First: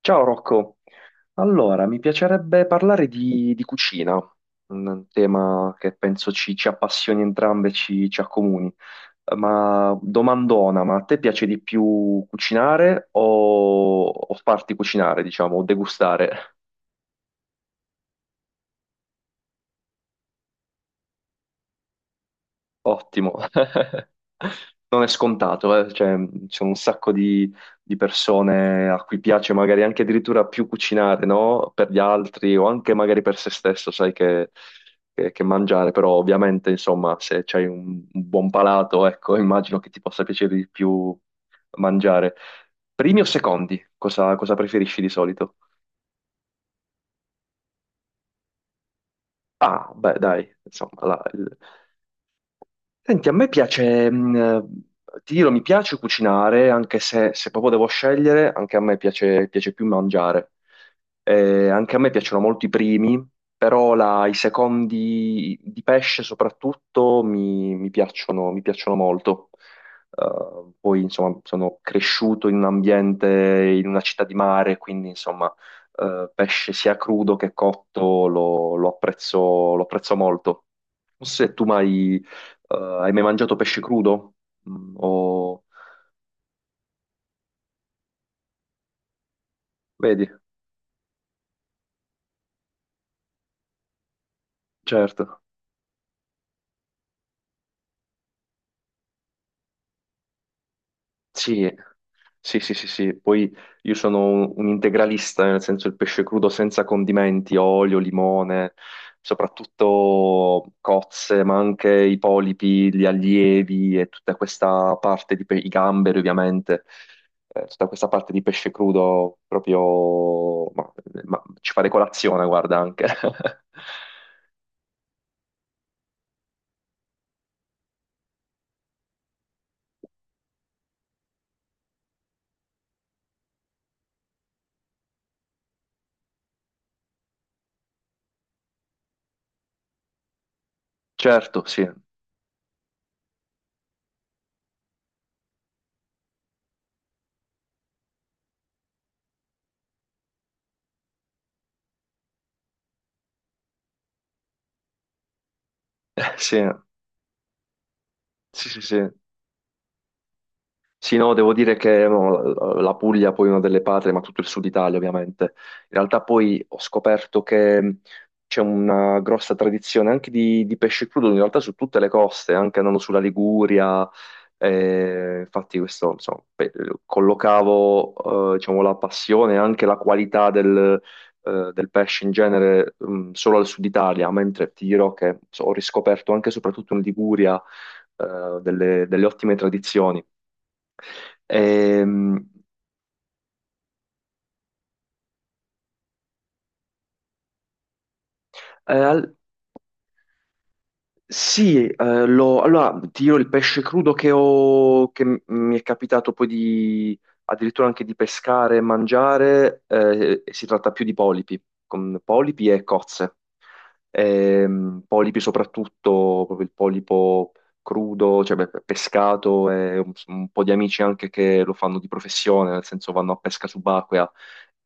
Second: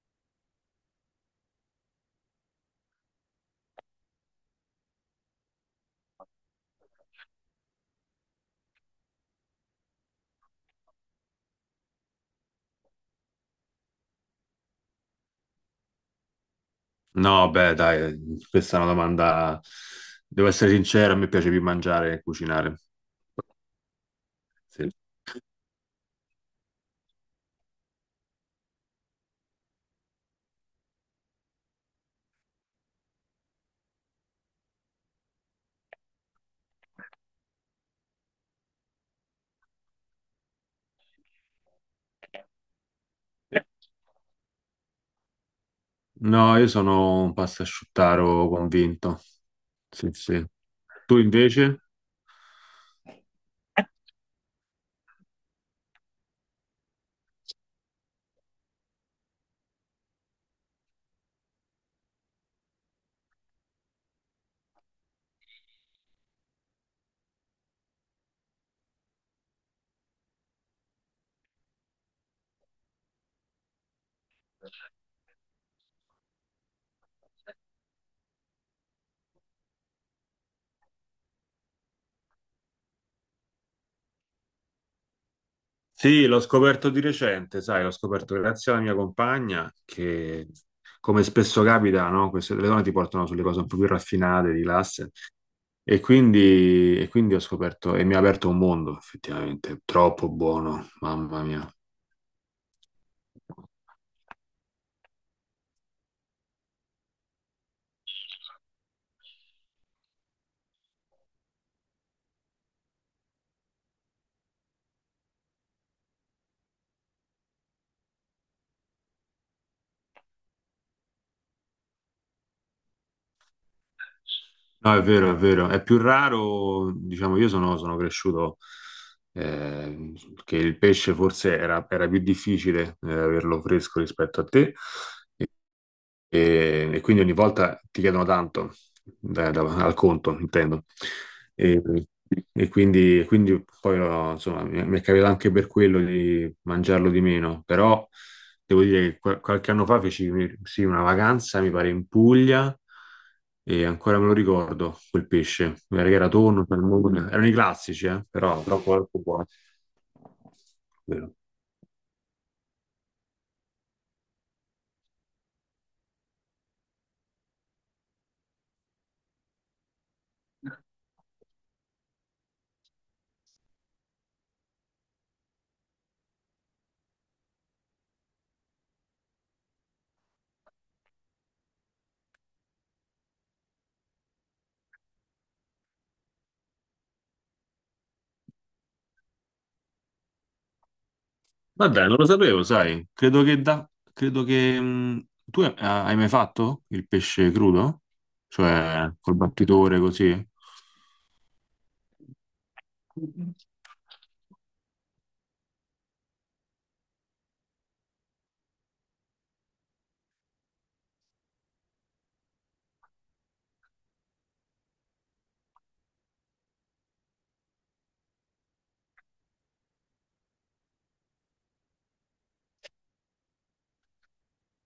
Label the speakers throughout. Speaker 1: Ciao Rocco, allora mi piacerebbe parlare di cucina, un tema che penso ci appassioni entrambe, ci accomuni. Ma domandona, ma a te piace di più cucinare o farti cucinare, diciamo, o degustare?
Speaker 2: No, beh, dai, questa è una domanda. Devo essere sincero, a me piace più mangiare che cucinare.
Speaker 1: Ottimo.
Speaker 2: Sì.
Speaker 1: Non è scontato, cioè, c'è un sacco di persone a cui piace magari anche addirittura più cucinare, no? Per gli altri o anche magari per se stesso, sai che, che mangiare, però ovviamente, insomma, se c'hai un buon palato, ecco, immagino che ti possa piacere di più mangiare. Primi o secondi? Cosa preferisci di solito?
Speaker 2: No, io sono un pastasciuttaro convinto.
Speaker 1: Ah,
Speaker 2: Sì,
Speaker 1: beh,
Speaker 2: sì.
Speaker 1: dai, insomma,
Speaker 2: Tu
Speaker 1: là,
Speaker 2: invece?
Speaker 1: Senti, a me piace, ti dirò, mi piace cucinare, anche se proprio devo scegliere, anche a me piace più mangiare. Anche a me piacciono molto i primi, però i secondi di pesce soprattutto mi piacciono molto. Poi, insomma, sono cresciuto in un ambiente, in una città di mare, quindi, insomma, pesce sia crudo che cotto lo apprezzo molto. Non so se tu mai eh, hai mai mangiato pesce crudo? Mm.
Speaker 2: Sì, l'ho scoperto di recente, sai, l'ho scoperto grazie alla mia compagna
Speaker 1: Vedi,
Speaker 2: che, come spesso capita, no? Queste le donne ti portano sulle cose un po' più raffinate, di classe.
Speaker 1: certo.
Speaker 2: E quindi ho scoperto, e mi ha aperto un mondo, effettivamente, troppo buono, mamma
Speaker 1: Sì,
Speaker 2: mia.
Speaker 1: sì, sì, sì, sì. Poi io sono un integralista, nel senso il pesce crudo senza condimenti, olio, limone, soprattutto cozze, ma anche i polipi, gli allievi e tutta questa parte di i gamberi, ovviamente. Tutta questa parte di pesce crudo proprio ma ci fare colazione, guarda anche.
Speaker 2: No, è vero, è vero. È più raro, diciamo, io sono, sono cresciuto eh, che il pesce forse era, era più difficile averlo fresco rispetto a te, e quindi ogni volta ti chiedono tanto, al conto, intendo.
Speaker 1: Certo,
Speaker 2: E,
Speaker 1: sì.
Speaker 2: e quindi, quindi poi, no, insomma, mi è capitato anche per quello di mangiarlo di meno. Però devo dire che qualche anno fa feci sì, una vacanza, mi pare, in Puglia, e ancora me lo ricordo, quel pesce. Era, era tonno,
Speaker 1: Sì.
Speaker 2: salmone, erano i classici, però
Speaker 1: Sì, sì,
Speaker 2: troppo,
Speaker 1: sì.
Speaker 2: troppo buono.
Speaker 1: Sì, no,
Speaker 2: Vero.
Speaker 1: devo dire che no, la Puglia poi è una delle patrie, ma tutto il sud Italia ovviamente. In realtà poi ho scoperto che c'è una grossa tradizione anche di pesce crudo, in realtà su tutte le coste, anche andando sulla Liguria. Infatti questo, insomma, collocavo, diciamo, la passione e anche la qualità del pesce in genere, solo al sud Italia, mentre ti dirò che so, ho riscoperto anche e soprattutto in Liguria, delle ottime tradizioni.
Speaker 2: Ma dai, non lo
Speaker 1: Ehm,
Speaker 2: sapevo, sai. Credo che da... Credo che... tu hai hai mai fatto il pesce crudo?
Speaker 1: eh,
Speaker 2: Cioè,
Speaker 1: al-
Speaker 2: col battitore così?
Speaker 1: sì, allora ti dirò il pesce crudo che ho, che mi è capitato poi di addirittura anche di pescare e mangiare, si tratta più di polipi, con polipi e cozze. Polipi soprattutto, proprio il polipo crudo, cioè beh, pescato, e un po' di amici anche che lo fanno di professione, nel senso vanno a pesca subacquea.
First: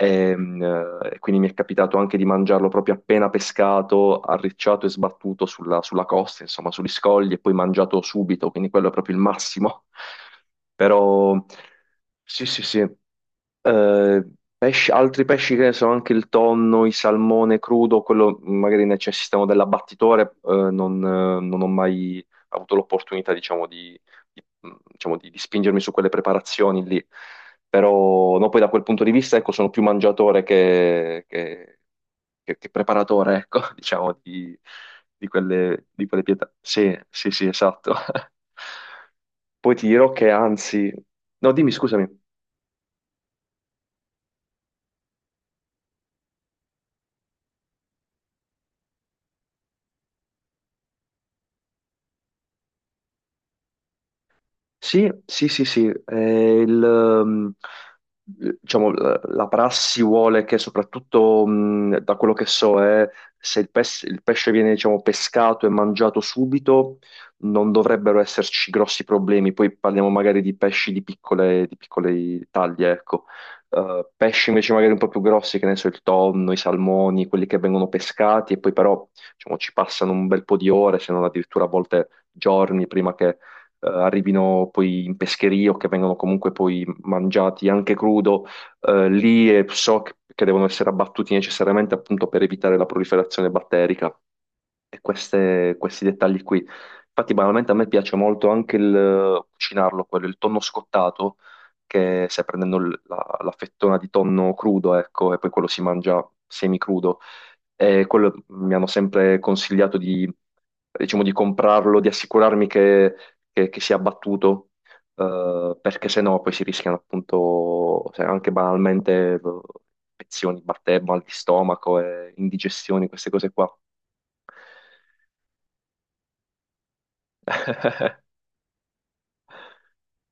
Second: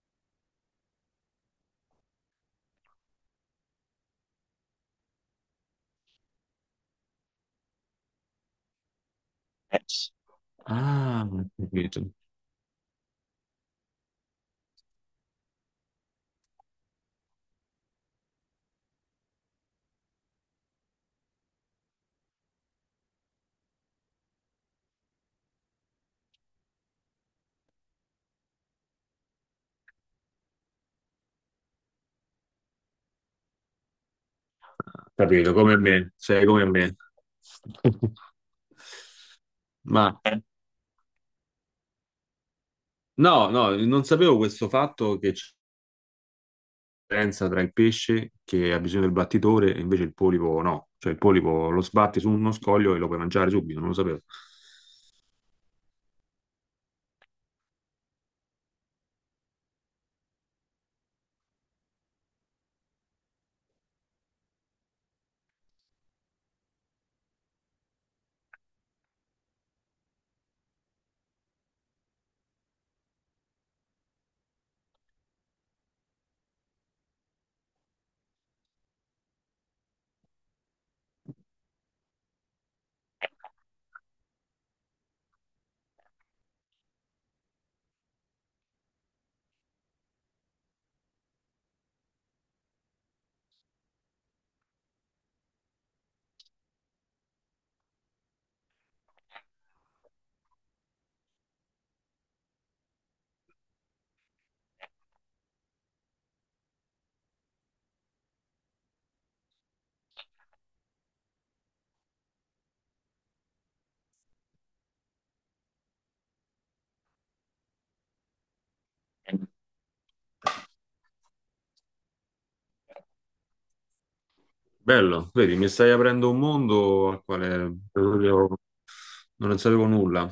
Speaker 1: Ehm, quindi mi è capitato anche di mangiarlo proprio appena pescato, arricciato e sbattuto sulla costa, insomma, sugli scogli e poi mangiato subito, quindi quello è proprio il massimo.
Speaker 2: Ah,
Speaker 1: Però
Speaker 2: ho capito.
Speaker 1: sì, sì, sì. Altri pesci che ne so, anche il tonno, il salmone crudo, quello magari necessitano dell'abbattitore, non ho mai avuto l'opportunità, diciamo, di- di spingermi su quelle preparazioni lì. Però no, poi da quel punto di vista, ecco, sono più mangiatore che preparatore, ecco, diciamo, di, di
Speaker 2: Capito, come
Speaker 1: quelle, di
Speaker 2: me.
Speaker 1: quelle
Speaker 2: Sei
Speaker 1: pietà.
Speaker 2: come me.
Speaker 1: Sì, sì, sì, esatto. Poi ti dirò
Speaker 2: Ma
Speaker 1: che anzi. No, dimmi, scusami.
Speaker 2: no, no, non sapevo questo fatto che c'è una differenza tra il pesce che ha bisogno del battitore e invece il polipo no. Cioè il polipo lo sbatti su uno scoglio e lo puoi mangiare subito, non lo sapevo.
Speaker 1: Sì, sì, sì, sì. Diciamo, la prassi vuole che soprattutto, da quello che so, è se il pesce viene, diciamo, pescato e mangiato subito, non dovrebbero esserci grossi problemi. Poi parliamo magari di pesci di piccole taglie, ecco. Pesci invece magari un po' più grossi, che ne so, il tonno, i salmoni, quelli che vengono pescati e poi però, diciamo, ci passano un bel po' di ore, se non addirittura a volte giorni prima arrivino poi in pescheria o che vengono comunque poi mangiati anche crudo, lì e so che devono essere abbattuti necessariamente appunto per evitare la proliferazione batterica e questi dettagli qui. Infatti, banalmente a me piace molto anche il cucinarlo, quello, il tonno scottato, che stai prendendo la fettona di tonno crudo, ecco, e poi quello si mangia semicrudo. E quello mi hanno sempre consigliato, diciamo, di comprarlo, di assicurarmi che si è abbattuto, perché sennò poi si rischiano appunto se anche banalmente, infezioni, batteri, mal di stomaco, e indigestioni, queste cose qua.
Speaker 2: Bello, vedi, mi stai aprendo un mondo al quale proprio non ne sapevo nulla.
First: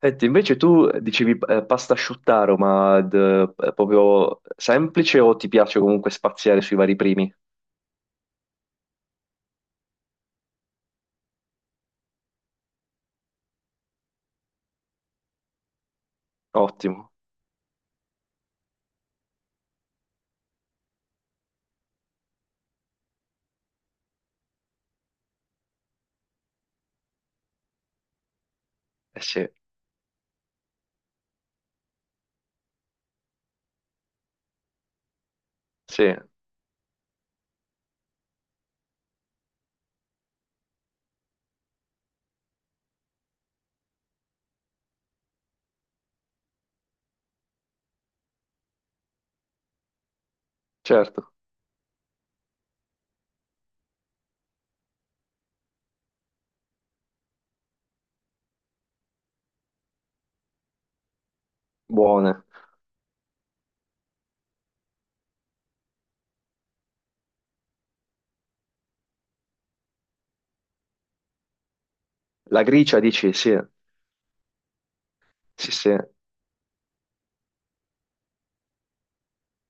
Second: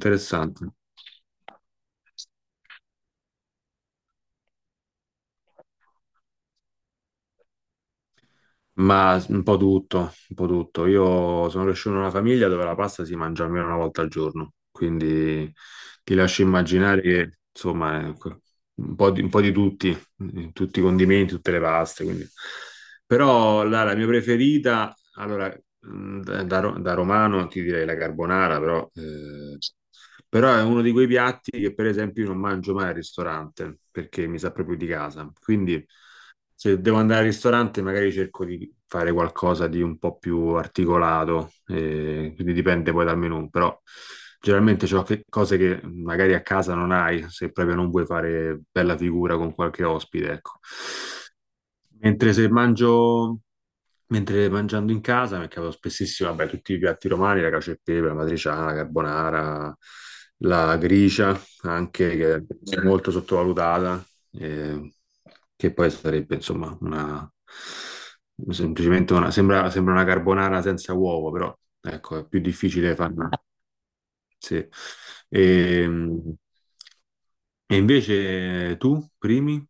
Speaker 1: Senti, invece tu dicevi pasta asciuttaro, ma proprio semplice o ti piace comunque spaziare sui vari primi?
Speaker 2: Ma un po' tutto, un po' tutto. Io sono cresciuto in una famiglia dove la pasta si mangia almeno una volta al giorno, quindi ti lascio immaginare
Speaker 1: Ottimo,
Speaker 2: che, insomma, è un po' di tutti, tutti i condimenti, tutte le paste. Quindi. Però la, la mia preferita, allora, da, da romano ti direi la carbonara, però,
Speaker 1: eh sì,
Speaker 2: però è uno di quei piatti che, per esempio, io non mangio mai al ristorante perché mi sa proprio di casa. Quindi
Speaker 1: sì,
Speaker 2: se devo andare al ristorante, magari cerco di fare qualcosa di un po' più articolato, quindi dipende poi dal menù, però generalmente c'ho cose che magari a casa non hai, se proprio non vuoi fare bella figura con qualche ospite, ecco.
Speaker 1: certo,
Speaker 2: Mentre se mangio Mentre mangiando in casa mi capitava spessissimo, vabbè, tutti i piatti romani, la cacio e pepe, la matriciana, la carbonara, la gricia, anche che
Speaker 1: buone.
Speaker 2: è molto sottovalutata, eh, che poi sarebbe, insomma, una, semplicemente una, sembra, sembra una carbonara senza uovo, però, ecco, è più
Speaker 1: La
Speaker 2: difficile
Speaker 1: gricia
Speaker 2: farla,
Speaker 1: dici, sì,
Speaker 2: sì.
Speaker 1: sì,
Speaker 2: E,
Speaker 1: sì.
Speaker 2: e invece tu, primi?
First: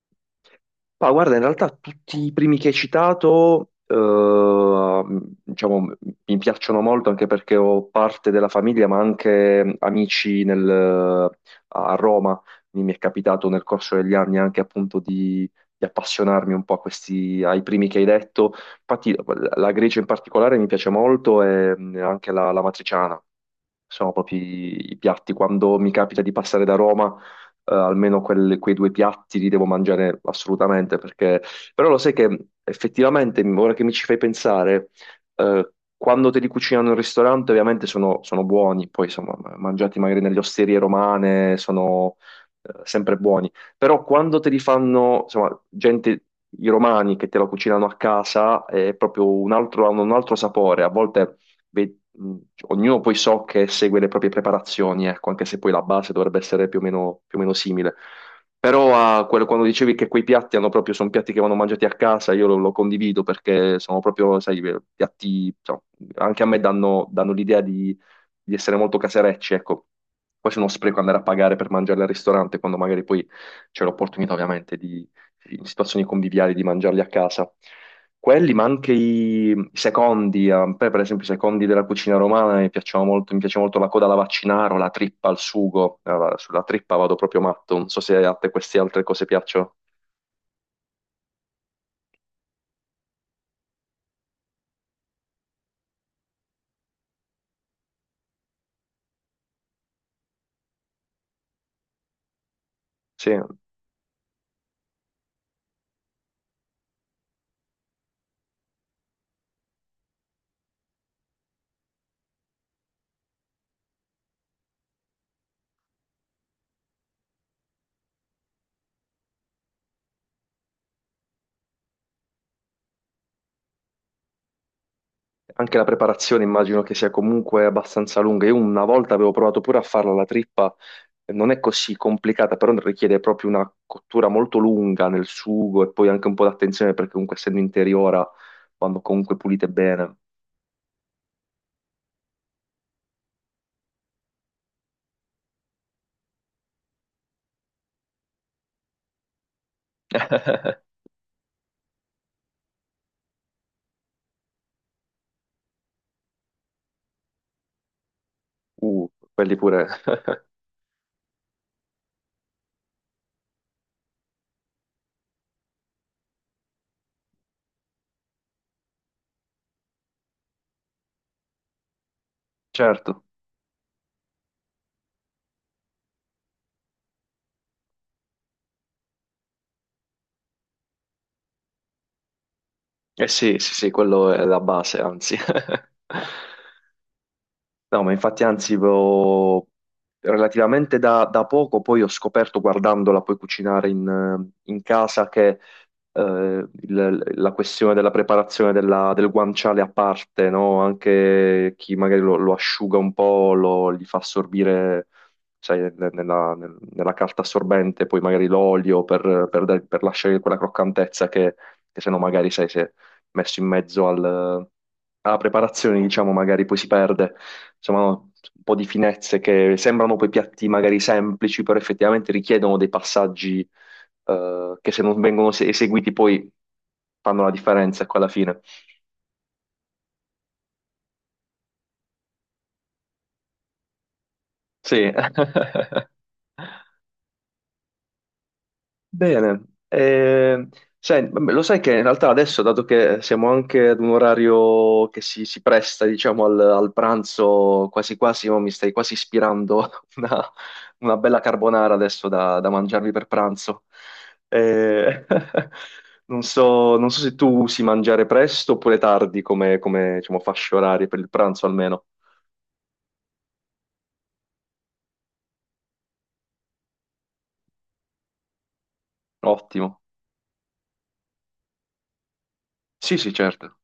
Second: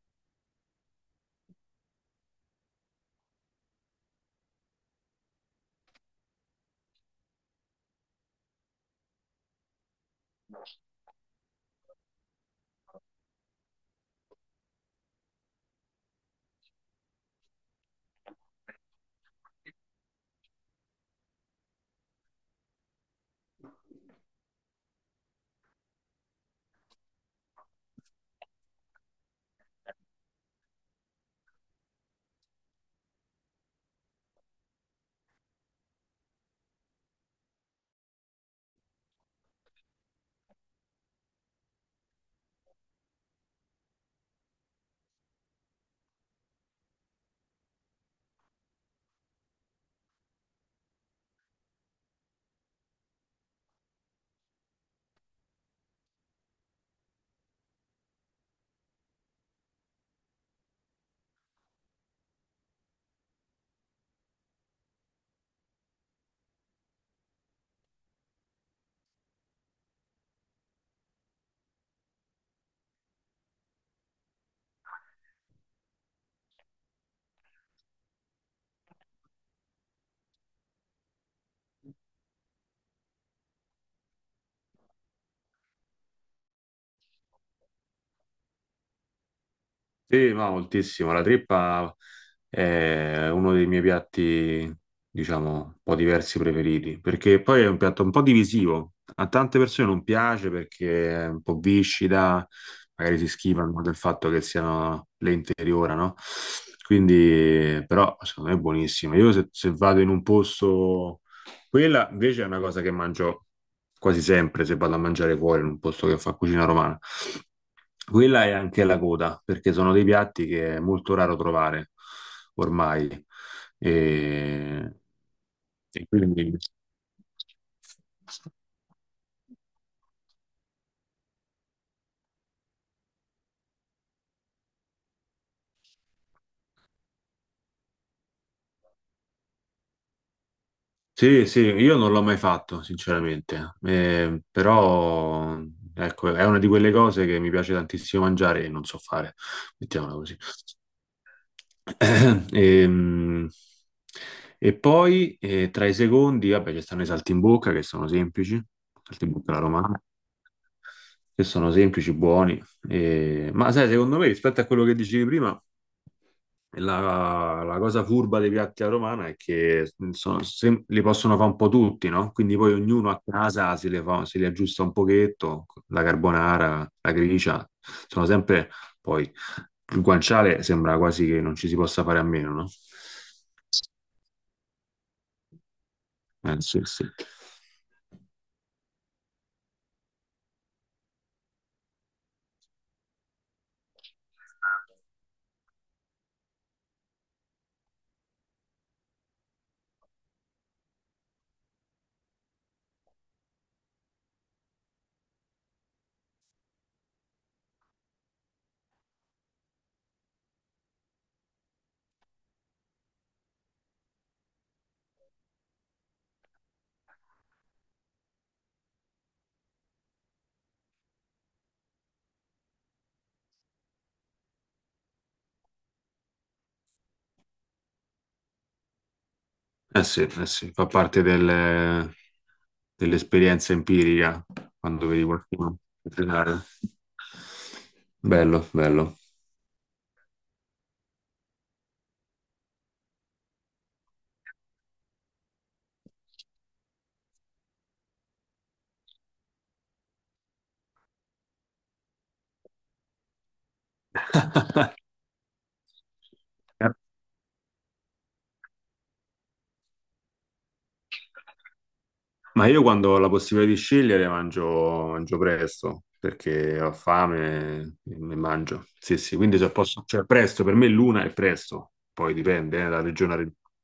Speaker 1: Ma guarda, in realtà tutti i primi che hai citato, diciamo, mi piacciono molto anche perché ho parte della famiglia, ma anche amici a Roma. Quindi mi è capitato nel corso degli anni anche appunto di appassionarmi un po' a ai primi che hai detto. Infatti la Grecia in particolare mi piace molto e anche la matriciana. Sono proprio i piatti. Quando mi capita di passare da Roma, almeno quei due piatti li devo mangiare assolutamente, perché. Però lo sai che effettivamente, ora che mi ci fai pensare, eh, quando te li cucinano in ristorante ovviamente sono buoni, poi insomma, mangiati magari nelle osterie romane sono sempre buoni, però quando te li fanno, insomma, gente, i romani che te lo cucinano a casa è proprio un altro, hanno un altro sapore, a volte ve- mh, ognuno poi so che segue le proprie preparazioni, ecco, anche se poi la base dovrebbe essere più o meno simile. Però quando dicevi che quei piatti hanno proprio, sono piatti che vanno mangiati a casa, io lo condivido perché sono proprio, sai, piatti, insomma, anche a me danno l'idea di essere molto caserecci, ecco. Poi se uno spreco andare a pagare per mangiarli al ristorante, quando magari poi c'è l'opportunità ovviamente in situazioni conviviali, di mangiarli a casa. Quelli, ma anche i secondi, a me per esempio i secondi della cucina romana mi piacciono molto, mi piace molto la coda alla vaccinaro, la trippa al sugo. Allora, sulla trippa vado proprio matto, non so se a te queste altre cose piacciono.
Speaker 2: Sì, ma moltissimo. La trippa è uno dei miei piatti, diciamo, un po' diversi preferiti, perché poi è un piatto un po' divisivo. A tante persone non piace perché è un po' viscida, magari si
Speaker 1: Sì,
Speaker 2: schifano del fatto che siano lente interiora, no? Quindi, però, secondo me è buonissima. Io se, se vado in un posto, quella invece è una cosa che mangio quasi sempre se vado a mangiare fuori in un posto che fa cucina romana. Quella è anche la coda, perché sono dei piatti che è molto raro trovare ormai. E,
Speaker 1: anche la
Speaker 2: e
Speaker 1: preparazione
Speaker 2: quindi
Speaker 1: immagino che sia comunque abbastanza lunga, io una volta avevo provato pure a farla la trippa, non è così complicata, però richiede proprio una cottura molto lunga nel sugo e poi anche un po' d'attenzione perché comunque essendo interiora vanno comunque pulite bene,
Speaker 2: sì, sì, io non l'ho mai fatto, sinceramente. Però ecco, è una di quelle cose che mi piace tantissimo mangiare e non so fare, mettiamola così. Ehm, E poi tra i secondi, vabbè, ci stanno i saltimbocca che sono semplici, saltimbocca
Speaker 1: quelli
Speaker 2: alla
Speaker 1: pure,
Speaker 2: romana, che sono semplici, buoni. E ma sai, secondo me, rispetto a quello che dicevi prima, la, la cosa furba dei piatti alla romana è che li possono fare un po' tutti, no? Quindi poi ognuno a
Speaker 1: certo.
Speaker 2: casa se li aggiusta un pochetto, la carbonara, la gricia, sono sempre poi il guanciale sembra quasi che non ci si possa fare a meno, no?
Speaker 1: Eh sì, sì, sì, quello è la base, anzi.
Speaker 2: Eh sì, sì.
Speaker 1: No, ma infatti, anzi, relativamente da poco poi ho scoperto, guardandola poi cucinare in casa, che eh, la questione della preparazione del guanciale a parte, no? Anche chi magari lo asciuga un po', gli fa assorbire, sai, nella carta assorbente, poi magari l'olio per lasciare quella croccantezza che se no magari, sai, se messo in mezzo alla preparazione, diciamo, magari poi si perde, insomma, no, un po' di finezze che sembrano poi piatti magari semplici, però effettivamente richiedono dei passaggi che se non vengono eseguiti poi fanno la differenza, ecco, alla fine.
Speaker 2: Eh sì, eh sì, fa parte dell'esperienza empirica quando
Speaker 1: Sì.
Speaker 2: vedi qualcuno cucinare. Bello, bello.
Speaker 1: Bene, lo sai che in realtà adesso, dato che siamo anche ad un orario che si presta, diciamo, al pranzo, quasi quasi, oh, mi stai quasi ispirando a una, una bella carbonara adesso da mangiarmi per pranzo. Eh, non
Speaker 2: Eh,
Speaker 1: so, non so se tu usi mangiare presto oppure tardi come, diciamo, fasce orarie per il pranzo almeno.
Speaker 2: Ma io quando ho la possibilità di scegliere mangio, mangio presto, perché ho fame e mangio. Sì, sì, quindi se
Speaker 1: Ottimo.
Speaker 2: posso, cioè presto, per me l'una è presto, poi dipende, da
Speaker 1: Sì, sì,
Speaker 2: regione a regione.
Speaker 1: certo.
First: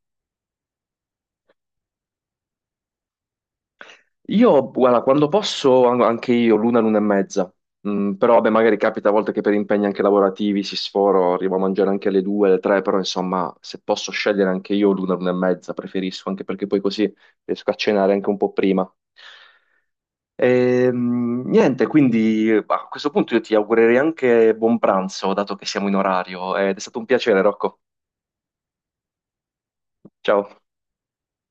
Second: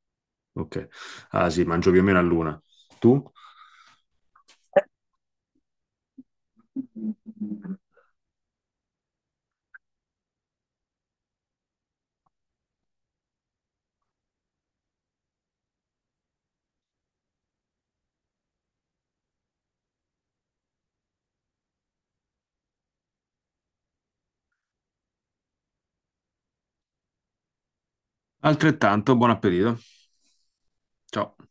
Speaker 2: Ok, ah sì, mangio più o meno all'una. Tu?
Speaker 1: Io, guarda, quando posso anche io, l'una, l'una e mezza, però vabbè, magari capita a volte che per impegni anche lavorativi si sforo, arrivo a mangiare anche alle due, alle tre, però insomma, se posso scegliere anche io l'una, l'una e mezza, preferisco, anche perché poi così riesco a cenare anche un po' prima. Niente, quindi bah, a questo punto io ti augurerei anche buon pranzo, dato che siamo in orario, ed è stato un piacere, Rocco.
Speaker 2: Altrettanto, buon appetito.
Speaker 1: Ciao.
Speaker 2: Ciao.